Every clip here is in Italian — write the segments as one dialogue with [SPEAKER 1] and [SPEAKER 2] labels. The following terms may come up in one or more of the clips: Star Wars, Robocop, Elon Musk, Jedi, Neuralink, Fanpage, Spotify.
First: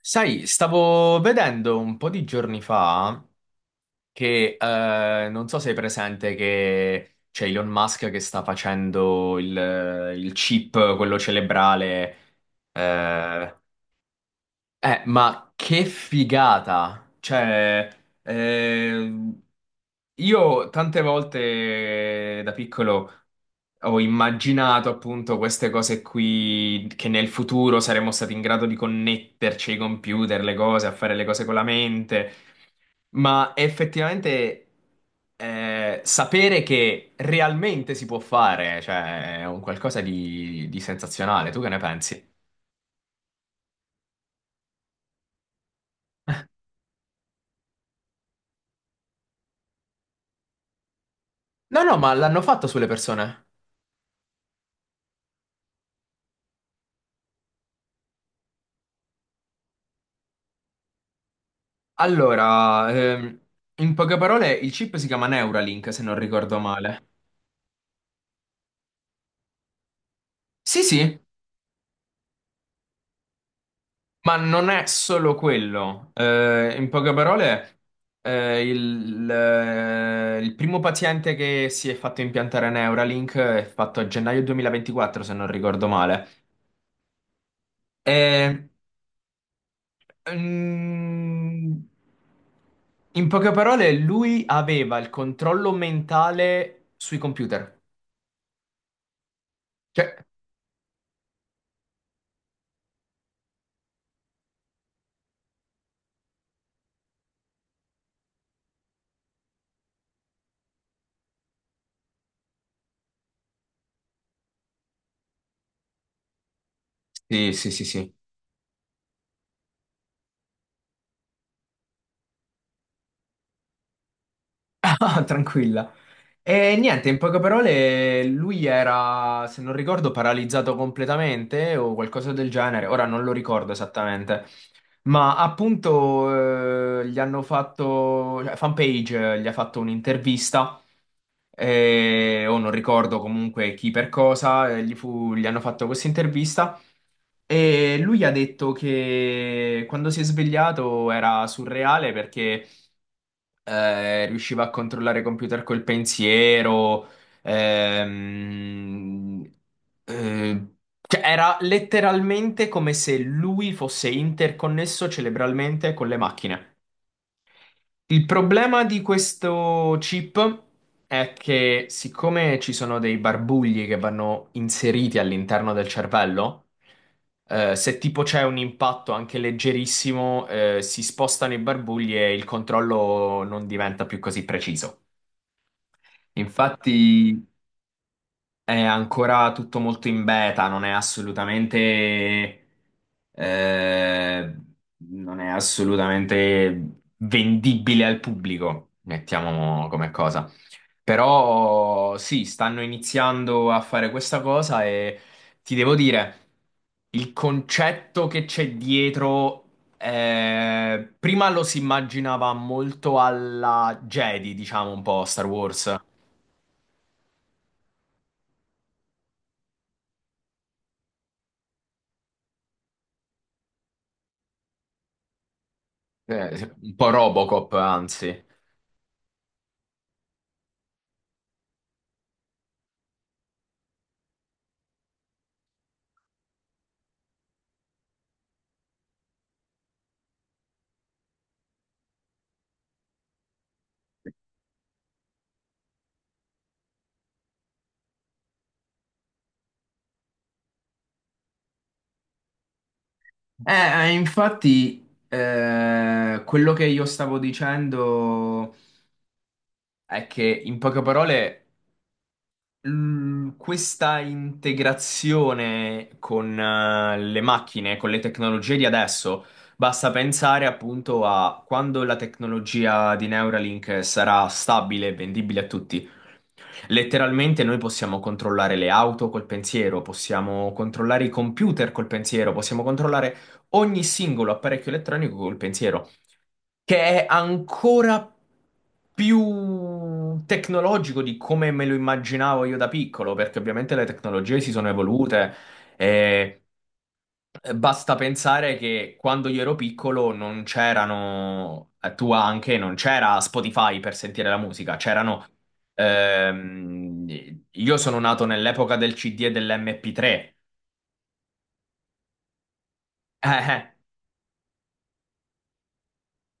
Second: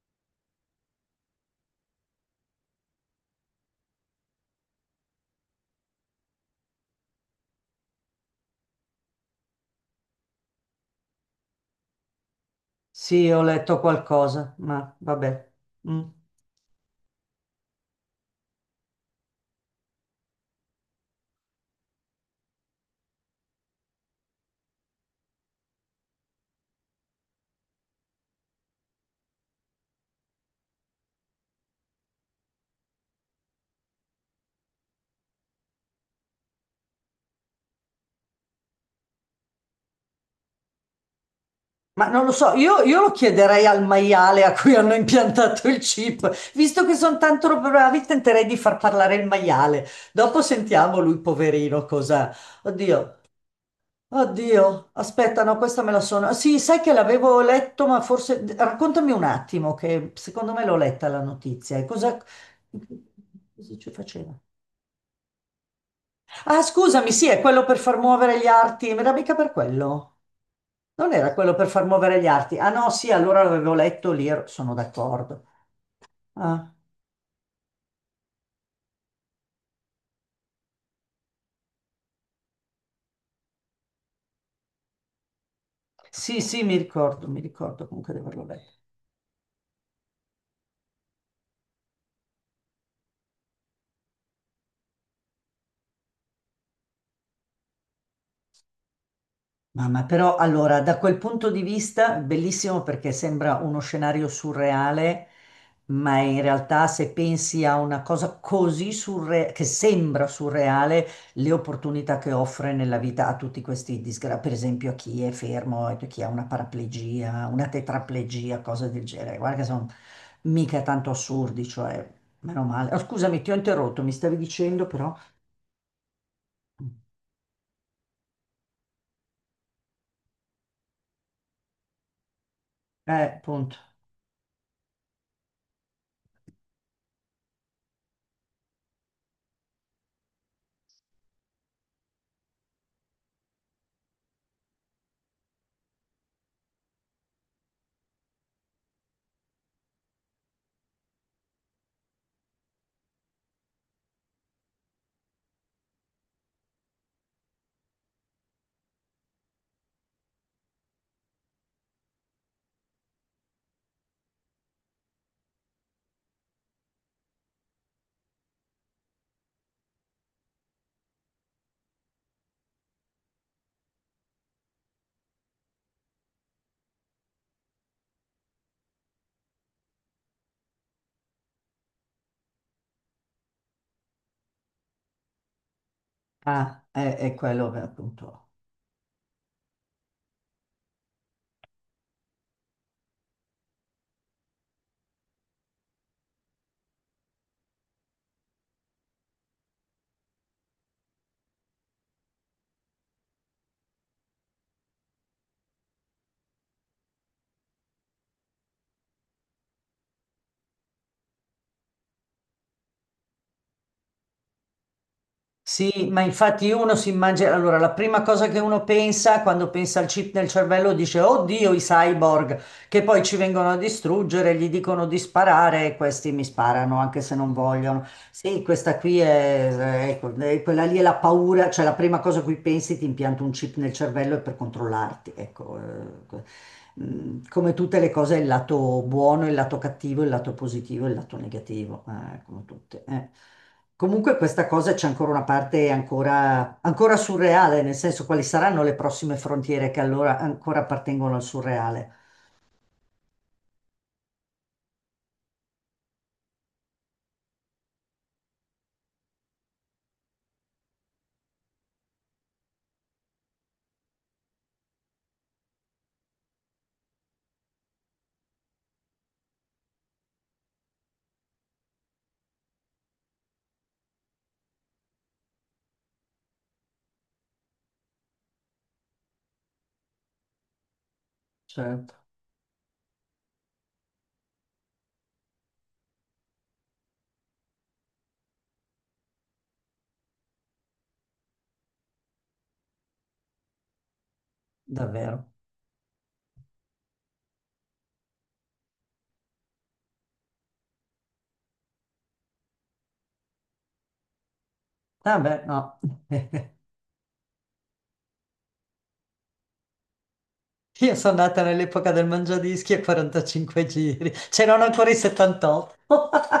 [SPEAKER 1] Sai, stavo vedendo un po' di giorni fa che non so se è presente che c'è Elon Musk che sta facendo il chip, quello cerebrale.
[SPEAKER 2] Sì, ho
[SPEAKER 1] eh,
[SPEAKER 2] letto qualcosa, ma vabbè.
[SPEAKER 1] ma che
[SPEAKER 2] Mm.
[SPEAKER 1] figata! Ehm, io tante volte da piccolo ho immaginato appunto queste cose qui, che nel futuro saremmo stati in grado di connetterci ai computer, le cose, a fare le cose con la mente, ma effettivamente sapere che realmente si può fare, cioè, è un qualcosa di sensazionale. Tu che ne
[SPEAKER 2] Ma non
[SPEAKER 1] pensi?
[SPEAKER 2] lo so, io lo chiederei al maiale a cui hanno impiantato il chip. Visto che sono tanto bravi, tenterei di far parlare il maiale. Dopo sentiamo lui,
[SPEAKER 1] No,
[SPEAKER 2] poverino,
[SPEAKER 1] no, ma
[SPEAKER 2] cosa...
[SPEAKER 1] l'hanno fatto sulle
[SPEAKER 2] Oddio,
[SPEAKER 1] persone.
[SPEAKER 2] oddio, aspetta, no, questa me la sono... Sì, sai che l'avevo letto, ma forse... Raccontami un attimo, che secondo me l'ho letta la notizia. E cosa...
[SPEAKER 1] Allora,
[SPEAKER 2] Cosa ci
[SPEAKER 1] in poche
[SPEAKER 2] faceva?
[SPEAKER 1] parole, il chip si chiama Neuralink, se non ricordo
[SPEAKER 2] Ah,
[SPEAKER 1] male.
[SPEAKER 2] scusami, sì, è quello per far muovere gli arti. Mi arrabbica per quello.
[SPEAKER 1] Sì,
[SPEAKER 2] Non
[SPEAKER 1] sì,
[SPEAKER 2] era quello per far muovere gli arti. Ah no, sì, allora l'avevo letto lì,
[SPEAKER 1] ma non
[SPEAKER 2] sono
[SPEAKER 1] è solo
[SPEAKER 2] d'accordo.
[SPEAKER 1] quello.
[SPEAKER 2] Ah,
[SPEAKER 1] In poche parole, il primo paziente che si è fatto impiantare Neuralink è fatto a gennaio 2024, se non ricordo male.
[SPEAKER 2] sì, sì, mi ricordo comunque di averlo
[SPEAKER 1] E,
[SPEAKER 2] letto.
[SPEAKER 1] mm, in poche parole, lui aveva il controllo mentale sui computer.
[SPEAKER 2] Mamma,
[SPEAKER 1] Cioè,
[SPEAKER 2] però allora da quel punto di vista bellissimo perché sembra uno scenario surreale, ma in realtà se pensi a una cosa così surreale, che sembra surreale, le opportunità che offre nella vita a tutti questi disgraziati, per esempio a chi è fermo, a chi ha una paraplegia,
[SPEAKER 1] sì,
[SPEAKER 2] una
[SPEAKER 1] sì, sì, sì.
[SPEAKER 2] tetraplegia, cose del genere. Guarda che sono mica tanto assurdi, cioè, meno male. Oh, scusami, ti ho interrotto, mi stavi dicendo però...
[SPEAKER 1] Ah, tranquilla. E niente, in poche parole, lui era, se non ricordo, paralizzato completamente o qualcosa del genere. Ora non lo ricordo
[SPEAKER 2] Punto.
[SPEAKER 1] esattamente. Ma appunto, gli hanno fatto, cioè, Fanpage, gli ha fatto un'intervista o non ricordo comunque chi per cosa, gli hanno fatto questa intervista e lui ha detto che quando si è svegliato era surreale perché riusciva a controllare i computer col pensiero, ehm, eh, cioè era letteralmente come se lui fosse interconnesso cerebralmente con le macchine. Il problema di questo chip è che siccome ci sono dei barbugli che vanno inseriti all'interno del cervello, se tipo c'è un impatto anche leggerissimo, si spostano i barbugli e il controllo non diventa più così preciso.
[SPEAKER 2] Ah, è
[SPEAKER 1] Infatti,
[SPEAKER 2] quello che appunto.
[SPEAKER 1] è ancora tutto molto in beta, non è assolutamente, eh, non è assolutamente vendibile al pubblico, mettiamo come cosa. Però sì, stanno iniziando a fare questa cosa e ti devo dire, il concetto che c'è dietro, prima lo si immaginava molto alla Jedi, diciamo un po' Star Wars,
[SPEAKER 2] Sì, ma infatti uno si immagina, allora la prima cosa che uno pensa quando pensa al chip nel cervello dice, oddio, i cyborg che poi ci vengono a distruggere, gli dicono di sparare e questi mi
[SPEAKER 1] un
[SPEAKER 2] sparano
[SPEAKER 1] po'
[SPEAKER 2] anche se non
[SPEAKER 1] Robocop,
[SPEAKER 2] vogliono.
[SPEAKER 1] anzi.
[SPEAKER 2] Sì, questa qui è, ecco, quella lì è la paura, cioè la prima cosa a cui pensi ti impianto un chip nel cervello è per controllarti, ecco. Mm, come tutte le cose, il lato buono, il lato cattivo, il lato positivo, il lato negativo, come tutte. Comunque questa cosa c'è ancora una parte ancora, ancora surreale, nel senso quali saranno le prossime frontiere che allora ancora appartengono al surreale.
[SPEAKER 1] Infatti, quello che io stavo dicendo è che, in poche parole, questa integrazione con le macchine, con le tecnologie di adesso, basta pensare appunto a quando la tecnologia di Neuralink sarà stabile e vendibile a tutti. Letteralmente noi possiamo controllare le auto col pensiero, possiamo controllare i computer col
[SPEAKER 2] Certo,
[SPEAKER 1] pensiero, possiamo controllare ogni singolo apparecchio elettronico col pensiero che è ancora più tecnologico di come me lo immaginavo io da piccolo, perché ovviamente le tecnologie si sono evolute
[SPEAKER 2] davvero.
[SPEAKER 1] e basta pensare che quando io ero piccolo non c'erano, tu anche, non c'era Spotify per sentire la musica, c'erano...
[SPEAKER 2] Vabbè, no.
[SPEAKER 1] io sono nato nell'epoca del CD e dell'MP3.
[SPEAKER 2] Io sono nata nell'epoca del mangiadischi a 45 giri, c'erano ancora i 78.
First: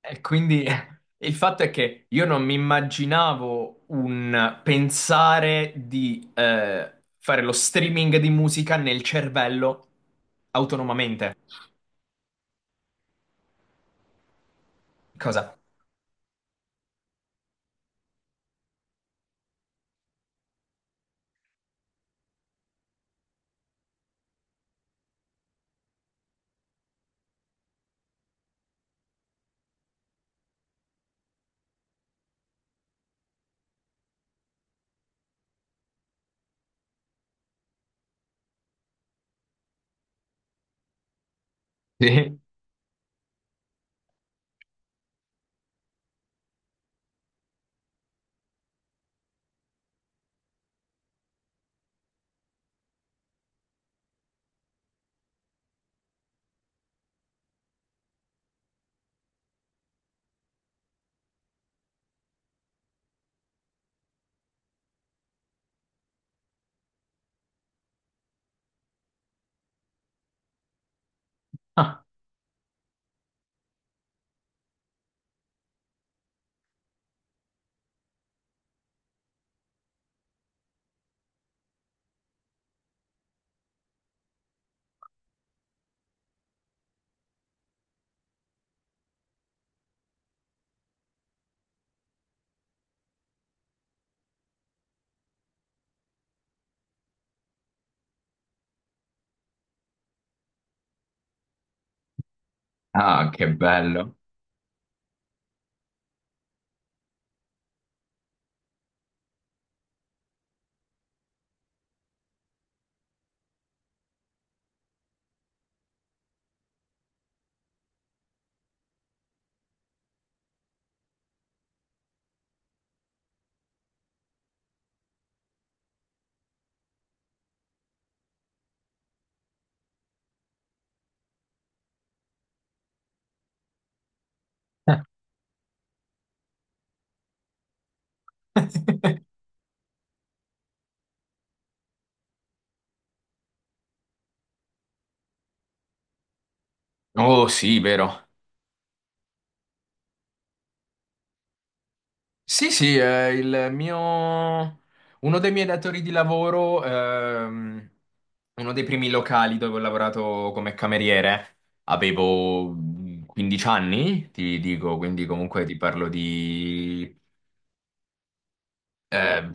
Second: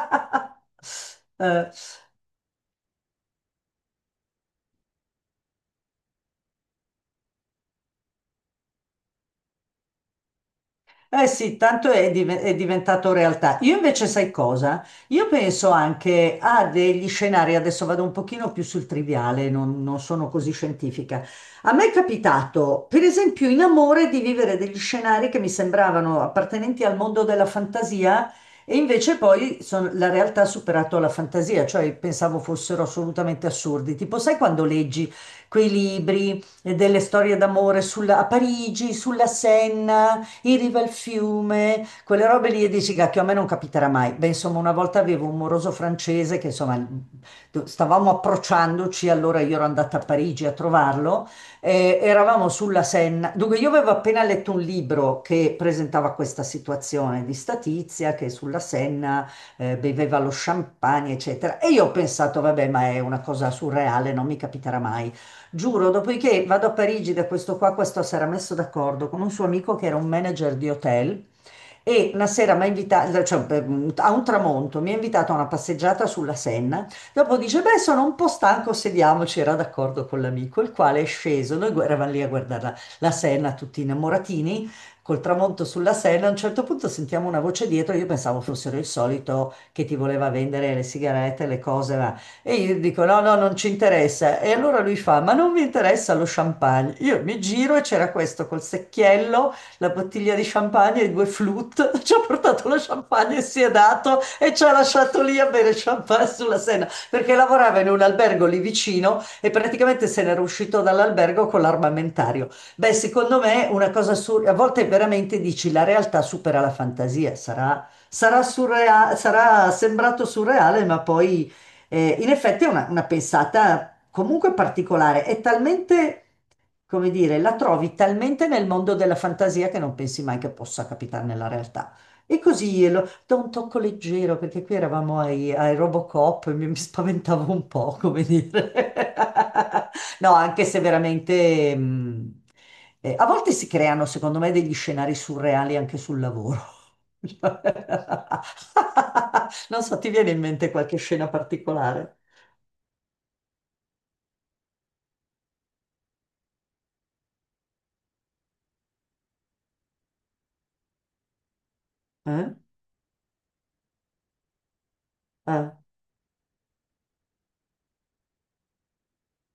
[SPEAKER 1] E quindi il fatto è
[SPEAKER 2] Eh,
[SPEAKER 1] che io non mi immaginavo un pensare di fare lo streaming di musica nel cervello
[SPEAKER 2] eh
[SPEAKER 1] autonomamente.
[SPEAKER 2] sì, tanto è, è diventato realtà. Io invece sai cosa? Io
[SPEAKER 1] Cosa?
[SPEAKER 2] penso anche a degli scenari, adesso vado un pochino più sul triviale, non sono così scientifica. A me è capitato, per esempio, in amore di vivere degli scenari che mi sembravano appartenenti al mondo della fantasia e invece poi la realtà ha superato la fantasia, cioè pensavo fossero assolutamente assurdi. Tipo, sai quando leggi quei libri delle storie d'amore a Parigi, sulla Senna? In riva al fiume, quelle
[SPEAKER 1] Sì.
[SPEAKER 2] robe lì e dici, cacchio, a me non capiterà mai. Beh, insomma, una volta avevo un moroso francese che, insomma, stavamo approcciandoci, allora io ero andata a Parigi a trovarlo, eravamo sulla Senna. Dunque, io avevo appena letto un libro che presentava questa situazione di Statizia, che sulla Senna beveva lo champagne, eccetera. E io ho pensato, vabbè, ma è una cosa surreale, non mi capiterà mai. Giuro, dopodiché vado a Parigi da questo qua, questo si era messo d'accordo con un suo amico che era un manager di hotel
[SPEAKER 1] Ah,
[SPEAKER 2] e una sera mi ha invitato, a un tramonto, mi ha invitato a una passeggiata sulla Senna, dopo dice, beh, sono un po' stanco, sediamoci, era d'accordo con l'amico, il quale è sceso, noi eravamo lì a guardare la Senna, tutti innamoratini, col tramonto sulla Senna, a un certo punto sentiamo una voce dietro, io pensavo fossero il solito che ti voleva vendere le sigarette, le cose, e io dico: No, no, non ci interessa. E allora lui fa: Ma non mi interessa lo champagne. Io mi giro e c'era questo col secchiello, la bottiglia di champagne e due flute. Ci ha portato lo
[SPEAKER 1] ah,
[SPEAKER 2] champagne e
[SPEAKER 1] che
[SPEAKER 2] si è
[SPEAKER 1] bello.
[SPEAKER 2] dato e ci ha lasciato lì a bere champagne sulla Senna perché lavorava in un albergo lì vicino e praticamente se n'era uscito dall'albergo con l'armamentario. Beh, secondo me una cosa surreale, a volte veramente dici la realtà supera la fantasia, sarà sarà sembrato surreale, ma poi in effetti è una pensata comunque particolare, è talmente come dire, la trovi talmente nel mondo della fantasia che non pensi mai che possa capitare nella realtà. E così lo, da un tocco leggero, perché qui eravamo ai Robocop e mi spaventavo un po', come dire. No, anche se veramente... a volte si creano, secondo me, degli scenari surreali anche sul lavoro.
[SPEAKER 1] Oh, sì, vero.
[SPEAKER 2] Non so, ti viene in mente qualche scena particolare?
[SPEAKER 1] Sì, sì, il mio. Uno dei miei datori di lavoro, uno dei primi locali dove ho lavorato come cameriere,
[SPEAKER 2] Eh?
[SPEAKER 1] avevo 15 anni, ti dico, quindi comunque
[SPEAKER 2] Eh?
[SPEAKER 1] ti parlo di eh,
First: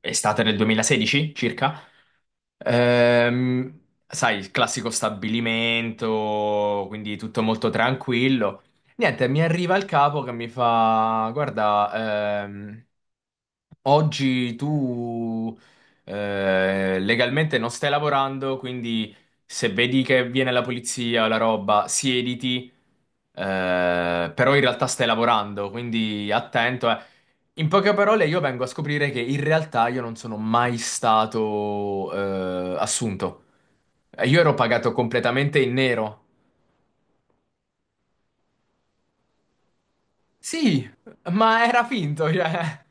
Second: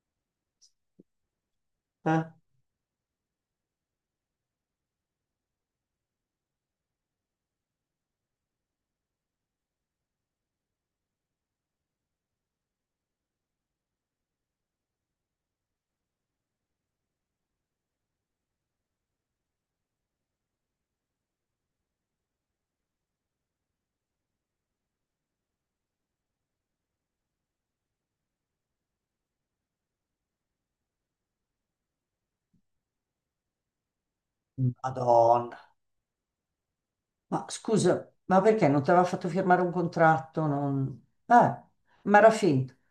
[SPEAKER 1] estate del 2016 circa.
[SPEAKER 2] Eh?
[SPEAKER 1] Ehm, Sai, il classico stabilimento, quindi tutto molto tranquillo. Niente, mi arriva il capo che mi fa: Guarda, oggi tu legalmente non stai lavorando, quindi se vedi che viene la polizia o la roba, siediti. Però in realtà stai lavorando, quindi attento. In poche parole, io vengo a scoprire che in realtà io non sono mai stato assunto. Io ero pagato
[SPEAKER 2] Madonna.
[SPEAKER 1] completamente in nero.
[SPEAKER 2] Ma scusa, ma perché non ti aveva fatto firmare un contratto?
[SPEAKER 1] Sì,
[SPEAKER 2] Non...
[SPEAKER 1] ma era
[SPEAKER 2] ma
[SPEAKER 1] finto,
[SPEAKER 2] era finta.
[SPEAKER 1] cioè.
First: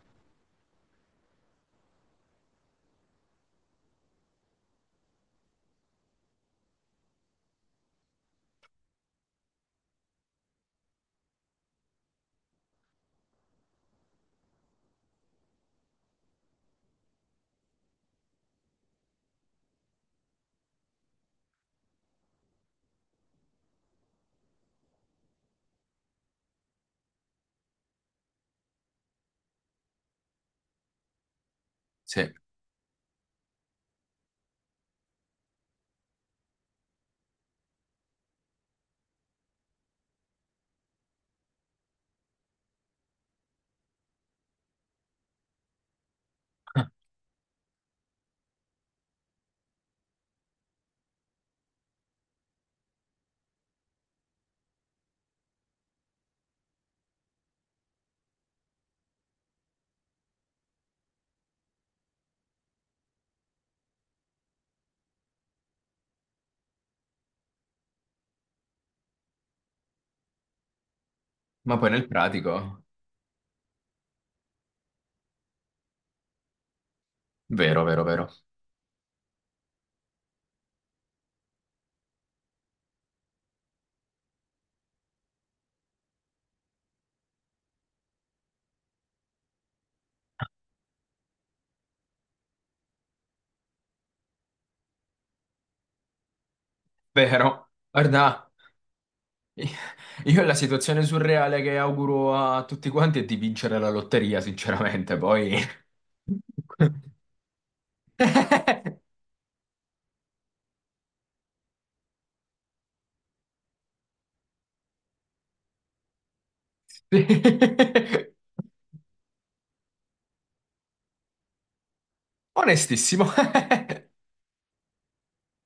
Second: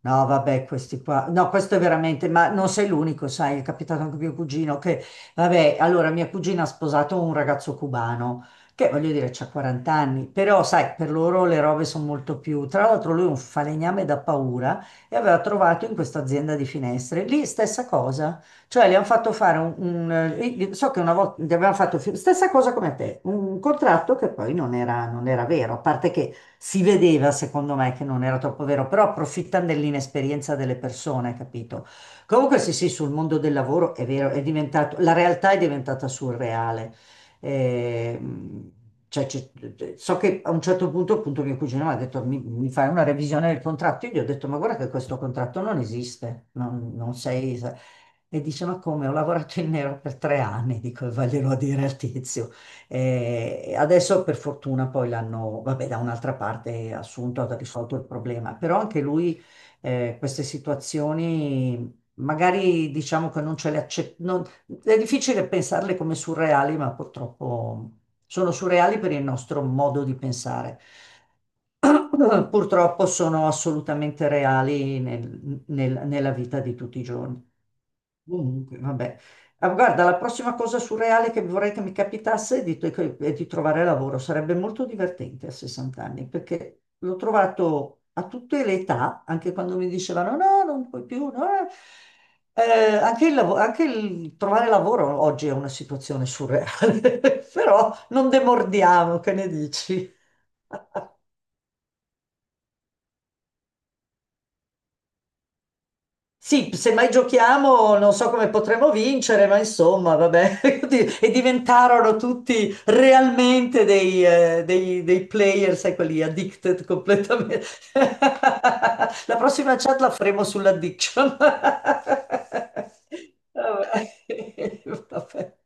[SPEAKER 2] No, vabbè, questi qua. No, questo è veramente, ma non sei l'unico, sai, è capitato anche a mio cugino che, vabbè, allora mia cugina ha sposato un ragazzo cubano, che voglio dire, c'ha 40 anni, però sai, per loro le robe sono molto più. Tra l'altro lui è un falegname da paura e aveva trovato in questa azienda di finestre, lì stessa cosa, cioè le hanno fatto fare so che una volta gli avevano fatto, stessa cosa come a te, un contratto che poi non era vero, a parte che si vedeva, secondo me, che non era troppo vero, però approfittano dell'inesperienza delle persone, capito?
[SPEAKER 1] Sì,
[SPEAKER 2] Comunque sì, sì, sul mondo del lavoro è vero, è diventato, la realtà è diventata surreale. Ehm, cioè, so che a un certo punto, appunto, mio cugino mi ha detto: mi fai una revisione del contratto? Io gli ho detto: Ma guarda che questo contratto non esiste, non sei. E dice: Ma come? Ho lavorato in nero per 3 anni, dico, e vaglielo a dire al tizio. Adesso per fortuna poi l'hanno, vabbè, da un'altra parte assunto, ha risolto il problema, però anche lui queste situazioni magari diciamo che non ce le accetta, è difficile pensarle come surreali, ma purtroppo sono surreali per il nostro modo di pensare.
[SPEAKER 1] ma poi nel pratico.
[SPEAKER 2] Purtroppo sono assolutamente reali nella vita di tutti i giorni.
[SPEAKER 1] Vero, vero, vero.
[SPEAKER 2] Comunque, vabbè. Ah, guarda, la prossima cosa surreale che vorrei che mi capitasse è è di trovare lavoro. Sarebbe molto divertente a 60 anni, perché l'ho trovato a tutte le età, anche quando mi dicevano no, non puoi più, no, eh". Anche anche il trovare lavoro oggi è una situazione surreale,
[SPEAKER 1] Vero.
[SPEAKER 2] però non
[SPEAKER 1] Guarda,
[SPEAKER 2] demordiamo, che ne dici?
[SPEAKER 1] io la situazione surreale che auguro a tutti quanti è di vincere la lotteria, sinceramente, poi.
[SPEAKER 2] Sì, se mai giochiamo non so come potremo vincere, ma insomma, vabbè. E diventarono tutti realmente dei player, sai, quelli addicted
[SPEAKER 1] Sì.
[SPEAKER 2] completamente. La prossima chat la faremo sull'addiction.
[SPEAKER 1] Onestissimo.
[SPEAKER 2] Vabbè. Vabbè.